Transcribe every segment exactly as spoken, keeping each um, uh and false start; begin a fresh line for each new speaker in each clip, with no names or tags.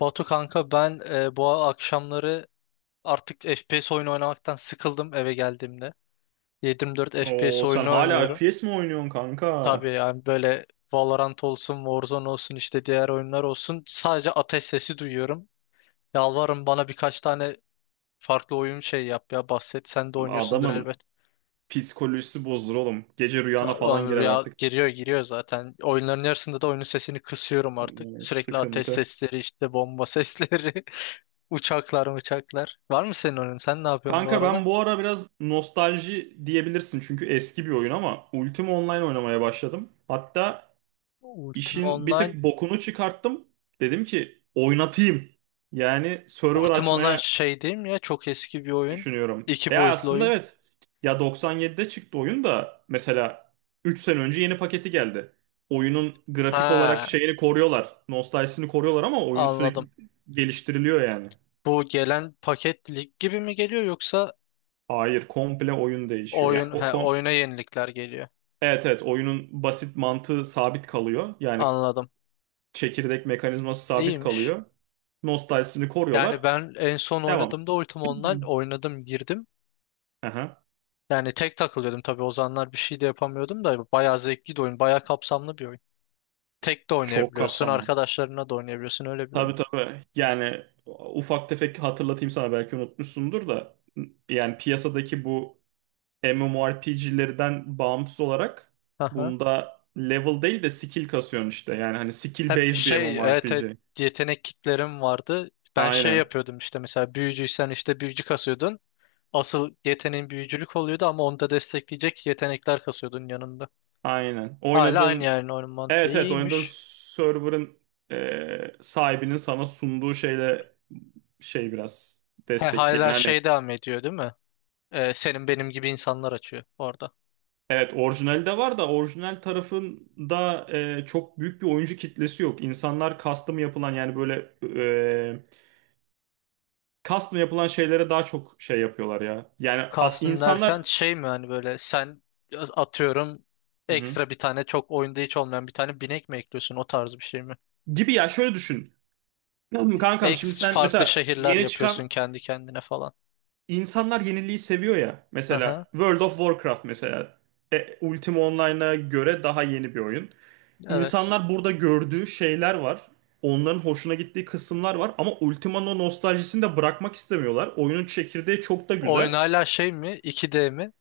Batu kanka ben e, bu akşamları artık F P S oyunu oynamaktan sıkıldım eve geldiğimde. yedi yirmi dört
Oo
F P S
sen
oyunu
hala
oynuyorum.
F P S mi oynuyorsun kanka?
Tabii yani böyle Valorant olsun, Warzone olsun işte diğer oyunlar olsun. Sadece ateş sesi duyuyorum. Yalvarırım bana birkaç tane farklı oyun şey yap ya bahset. Sen de oynuyorsundur
Adamın
elbet.
psikolojisi bozdur oğlum. Gece rüyana falan
Oğlum
girer
rüya
artık.
giriyor giriyor zaten. Oyunların yarısında da oyunun sesini kısıyorum artık.
Hmm,
Sürekli ateş
sıkıntı.
sesleri işte bomba sesleri. Uçaklar uçaklar. Var mı senin oyunun? Sen ne yapıyorsun bu
Kanka
aralar?
ben bu ara biraz nostalji diyebilirsin çünkü eski bir oyun ama Ultima Online oynamaya başladım. Hatta
Ultima
işin bir tık
Online.
bokunu çıkarttım. Dedim ki oynatayım. Yani server
Ultima Online
açmaya
şey değil mi ya? Çok eski bir oyun.
düşünüyorum.
İki
Ya
boyutlu
aslında
oyun.
evet. Ya doksan yedide çıktı oyun da mesela üç sene önce yeni paketi geldi. Oyunun grafik olarak
Ha,
şeyini koruyorlar. Nostaljisini koruyorlar ama oyun sürekli
anladım.
geliştiriliyor yani.
Bu gelen paket lig gibi mi geliyor yoksa
Hayır, komple oyun değişiyor. Yani
oyun
o
he,
kom
oyuna yenilikler geliyor.
Evet, evet, oyunun basit mantığı sabit kalıyor. Yani
Anladım.
çekirdek mekanizması sabit
İyiymiş.
kalıyor. Nostaljisini
Yani
koruyorlar.
ben en son
Devam.
oynadığımda Ultima Online oynadım girdim.
Aha.
Yani tek takılıyordum tabii o zamanlar bir şey de yapamıyordum da bayağı zevkli de oyun, bayağı kapsamlı bir oyun. Tek de
Çok
oynayabiliyorsun,
kapsamlı.
arkadaşlarına da oynayabiliyorsun öyle bir
Tabii,
oyun.
tabii. Yani ufak tefek hatırlatayım sana belki unutmuşsundur da yani piyasadaki bu M M O R P G'lerden bağımsız olarak
Aha.
bunda level değil de skill kasıyorsun işte. Yani hani skill
Hep
based bir
şey evet, evet,
MMORPG.
yetenek kitlerim vardı. Ben şey
Aynen.
yapıyordum işte mesela büyücüysen işte büyücü kasıyordun. Asıl yeteneğin büyücülük oluyordu ama onu da destekleyecek yetenekler kasıyordun yanında.
Aynen.
Hala aynı
Oynadığın
yani onun mantığı
evet evet oynadığın
iyiymiş.
server'ın e, sahibinin sana sunduğu şeyle şey biraz
He,
destekleyen
hala
hani.
şey devam ediyor değil mi? Ee, senin benim gibi insanlar açıyor orada.
Evet, orijinali de var da orijinal tarafında e, çok büyük bir oyuncu kitlesi yok. İnsanlar custom yapılan yani böyle e, custom yapılan şeylere daha çok şey yapıyorlar ya. Yani at-
Kalsın derken
insanlar.
şey mi hani böyle sen atıyorum
Hı hı.
ekstra bir tane çok oyunda hiç olmayan bir tane binek mi ekliyorsun o tarz bir şey mi?
Gibi ya, şöyle düşün. Kankam şimdi
Ex
sen
farklı
mesela
şehirler
yeni
yapıyorsun
çıkan
kendi kendine falan.
insanlar yeniliği seviyor ya.
Aha,
Mesela World of Warcraft mesela e, Ultima Online'a göre daha yeni bir oyun.
evet.
İnsanlar burada gördüğü şeyler var. Onların hoşuna gittiği kısımlar var ama Ultima'nın o nostaljisini de bırakmak istemiyorlar. Oyunun çekirdeği çok da
Oyun
güzel.
hala şey mi? iki D mi?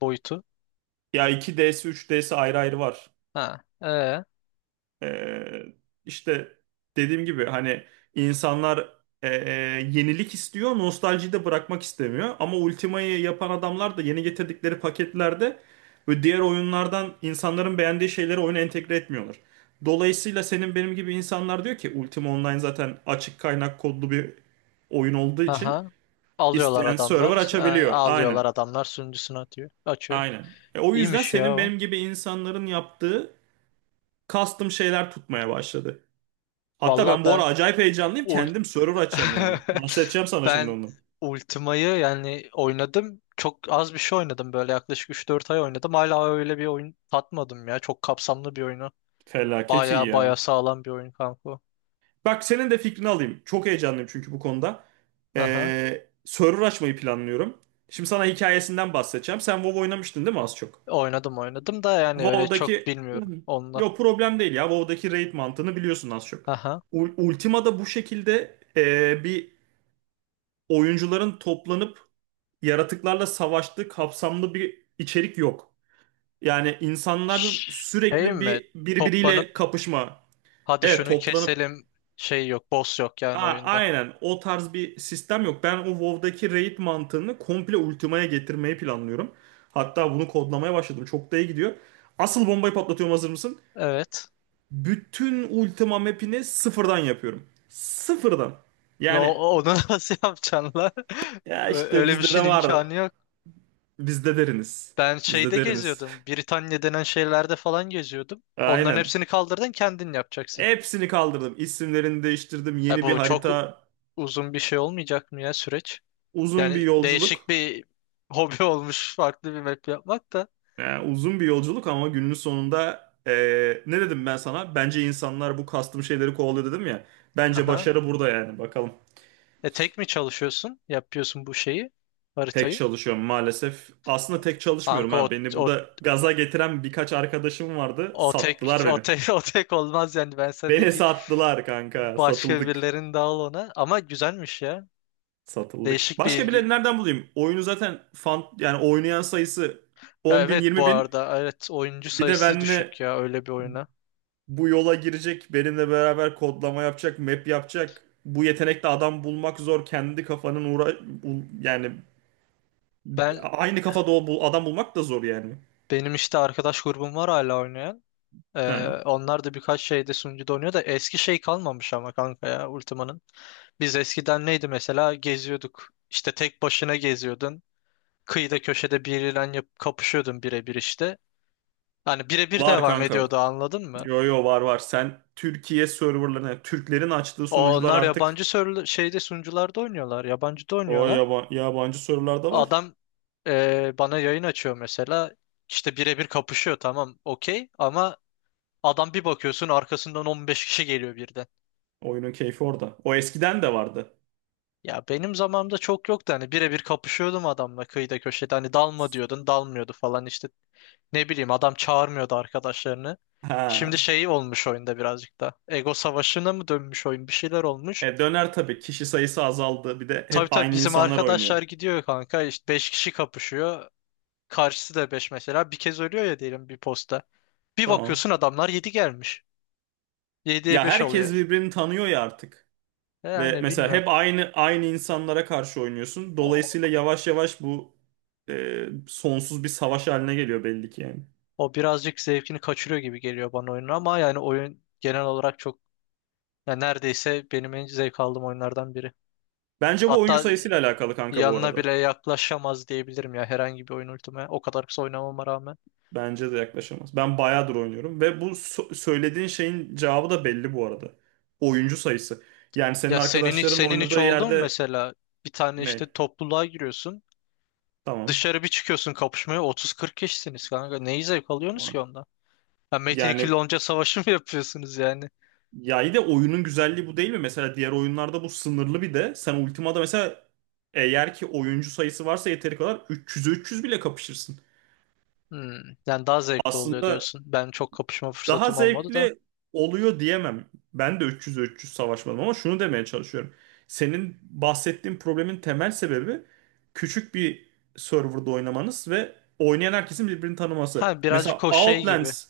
Boyutu.
Ya iki D'si üç D'si ayrı ayrı var.
Ha, ee,
Ee, işte dediğim gibi hani insanlar e, e, yenilik istiyor, nostaljiyi de bırakmak istemiyor. Ama Ultima'yı yapan adamlar da yeni getirdikleri paketlerde ve diğer oyunlardan insanların beğendiği şeyleri oyuna entegre etmiyorlar. Dolayısıyla senin benim gibi insanlar diyor ki Ultima Online zaten açık kaynak kodlu bir oyun olduğu için
aha. Alıyorlar
isteyen server
adamlar. e,
açabiliyor. Aynen.
alıyorlar adamlar sunucusunu atıyor. Açıyor.
Aynen. E, o yüzden
İyiymiş ya
senin
o.
benim gibi insanların yaptığı custom şeyler tutmaya başladı. Hatta
Valla
ben bu
ben
ara acayip heyecanlıyım.
ul
Kendim server açacağım yani. Bahsedeceğim sana şimdi
ben
onu.
Ultima'yı yani oynadım. Çok az bir şey oynadım böyle yaklaşık üç dört ay oynadım. Hala öyle bir oyun tatmadım ya. Çok kapsamlı bir oyunu.
Felaket iyi
Baya baya
ya.
sağlam bir oyun kanka. O.
Bak senin de fikrini alayım. Çok heyecanlıyım çünkü bu konuda.
Aha.
Ee, server açmayı planlıyorum. Şimdi sana hikayesinden bahsedeceğim. Sen WoW oynamıştın değil mi az çok?
Oynadım oynadım da yani öyle çok
WoW'daki... Hı
bilmiyorum
hı.
onunla.
Yo, problem değil ya. WoW'daki raid mantığını biliyorsun az çok.
Aha.
U- Ultima'da bu şekilde ee, bir oyuncuların toplanıp yaratıklarla savaştığı kapsamlı bir içerik yok. Yani insanların
Şey
sürekli
mi?
bir
Toplanıp
birbiriyle kapışma.
hadi
Evet,
şunu
toplanıp
keselim şey yok, boss yok
a
yani oyunda.
aynen, o tarz bir sistem yok. Ben o WoW'daki raid mantığını komple Ultima'ya getirmeyi planlıyorum. Hatta bunu kodlamaya başladım. Çok da iyi gidiyor. Asıl bombayı patlatıyorum, hazır mısın?
Evet.
Bütün Ultima map'ini sıfırdan yapıyorum. Sıfırdan.
La,
Yani
o- onu nasıl yapacaksın la?
ya
Ö-
işte
Öyle bir
bizde
şeyin
de var.
imkanı yok.
Bizde deriniz.
Ben
Bizde
şeyde
deriniz.
geziyordum. Britanya denen şeylerde falan geziyordum. Onların
Aynen.
hepsini kaldırdın kendin yapacaksın.
Hepsini kaldırdım. İsimlerini değiştirdim.
Ya
Yeni bir
bu çok
harita
uzun bir şey olmayacak mı ya süreç?
Uzun bir
Yani değişik
yolculuk.
bir hobi olmuş farklı bir map yapmak da.
Yani uzun bir yolculuk ama günün sonunda eee, ne dedim ben sana? Bence insanlar bu kastım şeyleri kovalıyor dedim ya. Bence
Aha.
başarı burada yani. Bakalım.
E tek mi çalışıyorsun? Yapıyorsun bu şeyi,
Tek
haritayı.
çalışıyorum maalesef. Aslında tek çalışmıyorum
Kanka o,
ha. Beni
o,
burada gaza getiren birkaç arkadaşım vardı.
o tek
Sattılar
o
beni.
tek o tek olmaz yani ben sana diyeyim
Beni
git
sattılar kanka.
başka
Satıldık.
birilerinin dağıl ona ama güzelmiş ya.
Satıldık.
Değişik bir
Başka
ilgi.
birileri nereden bulayım? Oyunu zaten fan yani oynayan sayısı
Ya
10 bin
evet, bu
20 bin.
arada evet oyuncu
Bir de
sayısı
benle
düşük ya öyle bir oyuna.
bu yola girecek, benimle beraber kodlama yapacak, map yapacak. Bu yetenekte adam bulmak zor. Kendi kafanın uğra bul- yani
Ben
aynı kafada o bul- adam bulmak da zor yani.
benim işte arkadaş grubum var hala oynayan. Ee,
Ha.
onlar da birkaç şeyde sunucuda oynuyor da eski şey kalmamış ama kanka ya Ultima'nın. Biz eskiden neydi mesela geziyorduk. İşte tek başına geziyordun. Kıyıda köşede biriyle yap kapışıyordum birebir işte. Hani birebir
Var
devam
kanka.
ediyordu anladın mı?
Yo, yo, var, var. Sen Türkiye serverlarına, Türklerin açtığı sunucular
Onlar
artık
yabancı sörlü şeyde sunucularda oynuyorlar. Yabancıda
o
oynuyorlar.
yaba- yabancı serverlar da var.
Adam e, bana yayın açıyor mesela. İşte birebir kapışıyor tamam okey ama adam bir bakıyorsun arkasından on beş kişi geliyor birden.
Oyunun keyfi orada. O eskiden de vardı.
Ya benim zamanımda çok yoktu hani birebir kapışıyordum adamla kıyıda köşede hani dalma diyordun dalmıyordu falan işte. Ne bileyim adam çağırmıyordu arkadaşlarını. Şimdi
Ha.
şey olmuş oyunda birazcık da. Ego savaşına mı dönmüş oyun? Bir şeyler olmuş.
E, döner tabii. Kişi sayısı azaldı. Bir de
Tabii
hep
tabii
aynı
bizim
insanlar oynuyor.
arkadaşlar gidiyor kanka. İşte beş kişi kapışıyor. Karşısı da beş mesela. Bir kez ölüyor ya diyelim bir posta. Bir
Tamam.
bakıyorsun adamlar yedi gelmiş. Yediye
Ya
beş oluyor.
herkes birbirini tanıyor ya artık. Ve
Yani
mesela
bilmiyorum.
hep aynı aynı insanlara karşı oynuyorsun.
O,
Dolayısıyla yavaş yavaş bu e, sonsuz bir savaş haline geliyor belli ki yani.
o birazcık zevkini kaçırıyor gibi geliyor bana oyunun ama yani oyun genel olarak çok, yani neredeyse benim en zevk aldığım oyunlardan biri.
Bence bu oyuncu
Hatta
sayısıyla alakalı kanka bu
yanına
arada.
bile yaklaşamaz diyebilirim ya herhangi bir oyun ultime. O kadar kısa oynamama rağmen.
Bence de yaklaşamaz. Ben bayağıdır oynuyorum ve bu so- söylediğin şeyin cevabı da belli bu arada. Oyuncu sayısı. Yani senin
Ya senin hiç
arkadaşların
senin hiç
oynadığı
oldu mu
yerde
mesela? Bir tane
ne?
işte topluluğa giriyorsun.
Tamam.
Dışarı bir çıkıyorsun kapışmaya otuz kırk kişisiniz kanka. Neyi zevk alıyorsunuz ki ondan? Ya Metin ikili
Yani,
onca savaşı mı yapıyorsunuz yani?
ya iyi de oyunun güzelliği bu değil mi? Mesela diğer oyunlarda bu sınırlı bir de. Sen Ultima'da mesela eğer ki oyuncu sayısı varsa yeteri kadar üç yüze üç yüz bile kapışırsın.
Hmm, yani daha zevkli oluyor
Aslında
diyorsun. Ben çok kapışma
daha
fırsatım olmadı da.
zevkli oluyor diyemem. Ben de üç yüz üç yüz savaşmadım ama şunu demeye çalışıyorum. Senin bahsettiğin problemin temel sebebi küçük bir serverda oynamanız ve oynayan herkesin birbirini tanıması.
Ha,
Mesela
birazcık o şey gibi.
Outlands,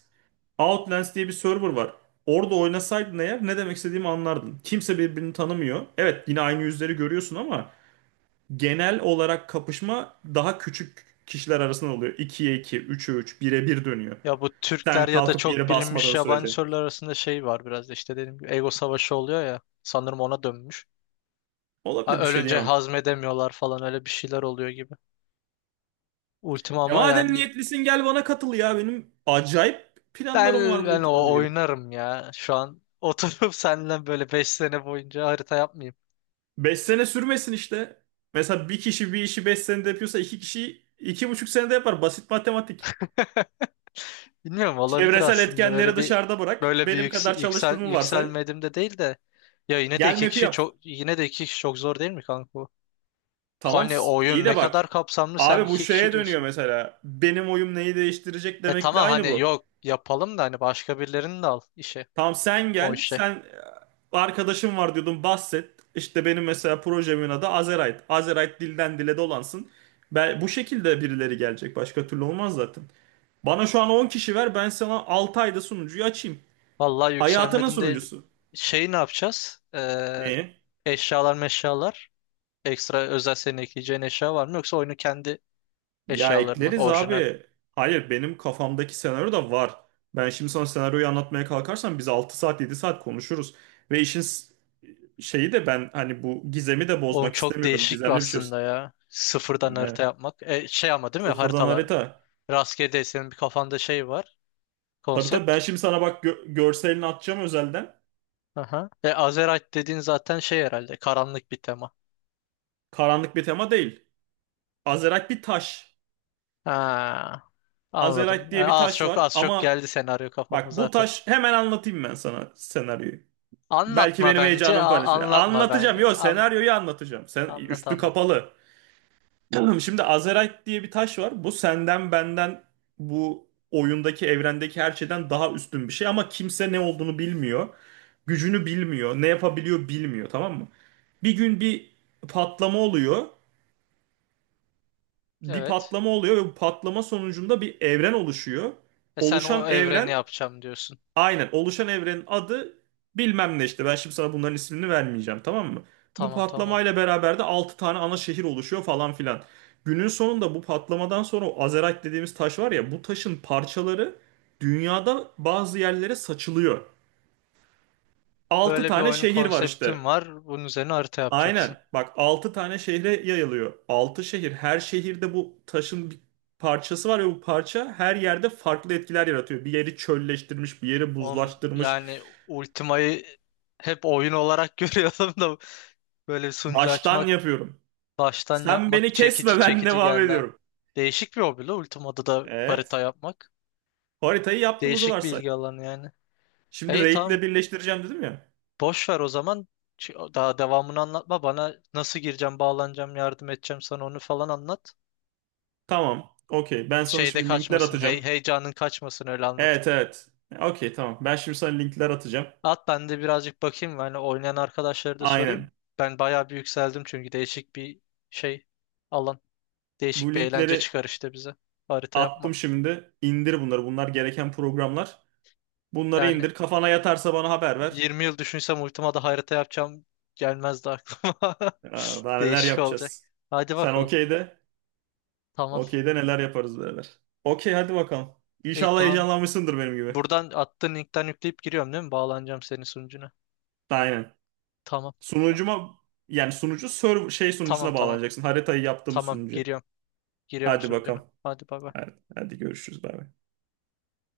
Outlands diye bir server var. Orada oynasaydın eğer ne demek istediğimi anlardın. Kimse birbirini tanımıyor. Evet, yine aynı yüzleri görüyorsun ama genel olarak kapışma daha küçük kişiler arasında oluyor. ikiye iki, üçe üç, bire bir dönüyor.
Ya bu
Sen
Türkler ya da
kalkıp yere
çok bilinmiş
basmadığın
yabancı
sürece.
sorular arasında şey var biraz da işte dediğim gibi ego savaşı oluyor ya. Sanırım ona dönmüş. Ha,
Olabilir, bir şey
ölünce
diyemem.
hazmedemiyorlar falan öyle bir şeyler oluyor gibi. Ultima
Ya
ama
madem
yani
niyetlisin gel bana katıl ya. Benim acayip planlarım var
ben,
bu
ben
ultimayla
o
ilgili.
oynarım ya. Şu an oturup seninle böyle beş sene boyunca harita yapmayayım.
Beş sene sürmesin işte. Mesela bir kişi bir işi beş senede yapıyorsa iki kişi iki buçuk senede yapar. Basit matematik.
Bilmiyorum olabilir
Çevresel
aslında böyle
etkenleri
bir
dışarıda bırak.
böyle bir
Benim
yüksel,
kadar
yüksel
çalıştığımı varsay.
yükselmedim de değil de ya yine de
Gel
iki
map'i
kişi
yap.
çok yine de iki kişi çok zor değil mi kanka bu?
Tamam
Hani
s- iyi
oyun ne
de bak.
kadar kapsamlı sen
Abi bu
iki kişi
şeye dönüyor
diyorsun.
mesela. Benim oyum neyi değiştirecek
E
demekle
tamam
aynı
hani
bu.
yok yapalım da hani başka birilerini de al işe.
Tamam, sen
O
gel.
işe.
Sen e, arkadaşım var diyordun, bahset. İşte benim mesela projemin adı Azerite. Azerite dilden dile dolansın. Ben, bu şekilde birileri gelecek. Başka türlü olmaz zaten. Bana şu an on kişi ver. Ben sana altı ayda sunucuyu açayım.
Vallahi
Hayatının
yükselmedim değil.
sunucusu.
Şeyi ne yapacağız? Ee,
Ne?
eşyalar meşyalar. Ekstra özel senin ekleyeceğin eşya var mı? Yoksa oyunu kendi
Ya
eşyaları mı?
ekleriz
Orijinal.
abi. Hayır, benim kafamdaki senaryo da var. Ben şimdi sana senaryoyu anlatmaya kalkarsam biz altı saat yedi saat konuşuruz. Ve işin s- şeyi de ben hani bu gizemi de
Oğlum
bozmak
çok
istemiyorum.
değişik
Gizemli bir şey
aslında ya. Sıfırdan harita
olsun.
yapmak. E, şey ama değil mi?
Sıfırdan
Haritalar.
harita.
Rastgele değil. Senin bir kafanda şey var.
Tabii, tabii
Konsept.
ben şimdi sana bak gö- görselini atacağım özelden.
Aha. E, Azerite dediğin zaten şey herhalde. Karanlık bir tema.
Karanlık bir tema değil. Azerite bir taş.
Ha,
Azerite
anladım. E,
diye bir
az
taş
çok
var
az çok
ama
geldi senaryo kafama
bak bu
zaten.
taş, hemen anlatayım ben sana senaryoyu. Belki
Anlatma
benim
bence.
heyecanımı
a-
paylaşır.
anlatma
Anlatacağım.
ben.
Yok,
An-
senaryoyu anlatacağım. Sen
Anlat
üstü
anlat.
kapalı. Tamam, şimdi Azerite diye bir taş var. Bu senden benden bu oyundaki evrendeki her şeyden daha üstün bir şey ama kimse ne olduğunu bilmiyor. Gücünü bilmiyor. Ne yapabiliyor bilmiyor, tamam mı? Bir gün bir patlama oluyor. Bir
Evet.
patlama oluyor ve bu patlama sonucunda bir evren oluşuyor.
E sen o
Oluşan
evreni
evren
yapacağım diyorsun.
Aynen, oluşan evrenin adı bilmem ne işte, ben şimdi sana bunların ismini vermeyeceğim, tamam mı? Bu
Tamam tamam.
patlamayla beraber de altı tane ana şehir oluşuyor falan filan. Günün sonunda bu patlamadan sonra o Azerite dediğimiz taş var ya, bu taşın parçaları dünyada bazı yerlere saçılıyor. Altı
Böyle bir
tane
oyunun
şehir var işte.
konseptim var. Bunun üzerine harita yapacaksın.
Aynen, bak altı tane şehre yayılıyor. Altı şehir, her şehirde bu taşın bir parçası var ve bu parça her yerde farklı etkiler yaratıyor. Bir yeri çölleştirmiş, bir yeri
Oğlum,
buzlaştırmış.
yani Ultima'yı hep oyun olarak görüyordum da böyle bir sunucu
Baştan
açmak,
yapıyorum.
baştan
Sen
yapmak
beni
çekici
kesme, ben
çekici
devam
geldi ha.
ediyorum.
Değişik bir hobi la Ultima'da da harita
Evet.
yapmak.
Haritayı yaptığımızı
Değişik bir
varsay.
ilgi alanı yani. E,
Şimdi
İyi
raid'le
tamam
birleştireceğim dedim ya.
boş ver o zaman. Ç- Daha devamını anlatma bana, nasıl gireceğim, bağlanacağım, yardım edeceğim sana onu falan anlat.
Tamam. Okey. Ben sana
Şeyde
şimdi linkler
kaçmasın.
atacağım.
Hey, heyecanın kaçmasın öyle anlatıp.
Evet, evet. Okey, tamam. Ben şimdi sana linkler atacağım.
At ben de birazcık bakayım. Yani oynayan arkadaşları da sorayım.
Aynen.
Ben bayağı bir yükseldim çünkü değişik bir şey alan. Değişik
Bu
bir eğlence
linkleri
çıkar işte bize. Harita yapmak.
attım şimdi. İndir bunları. Bunlar gereken programlar. Bunları
Yani
indir. Kafana yatarsa bana haber ver.
yirmi yıl düşünsem ultima harita yapacağım gelmezdi aklıma.
Aa, daha neler
Değişik olacak.
yapacağız.
Hadi
Sen
bakalım.
okey de.
Tamam.
Okey de neler yaparız beraber. Okey hadi bakalım.
İyi
İnşallah
tamam.
heyecanlanmışsındır benim gibi.
Buradan attığın linkten yükleyip giriyorum değil mi? Bağlanacağım senin sunucuna.
Aynen.
Tamam.
Sunucuma yani sunucu server şey
Tamam
sunucusuna
tamam.
bağlanacaksın. Haritayı yaptığımız
Tamam
sunucu.
giriyorum. Giriyorum
Hadi
sunucuna.
bakalım.
Hadi bay bay.
Hadi, hadi görüşürüz. Bay bay.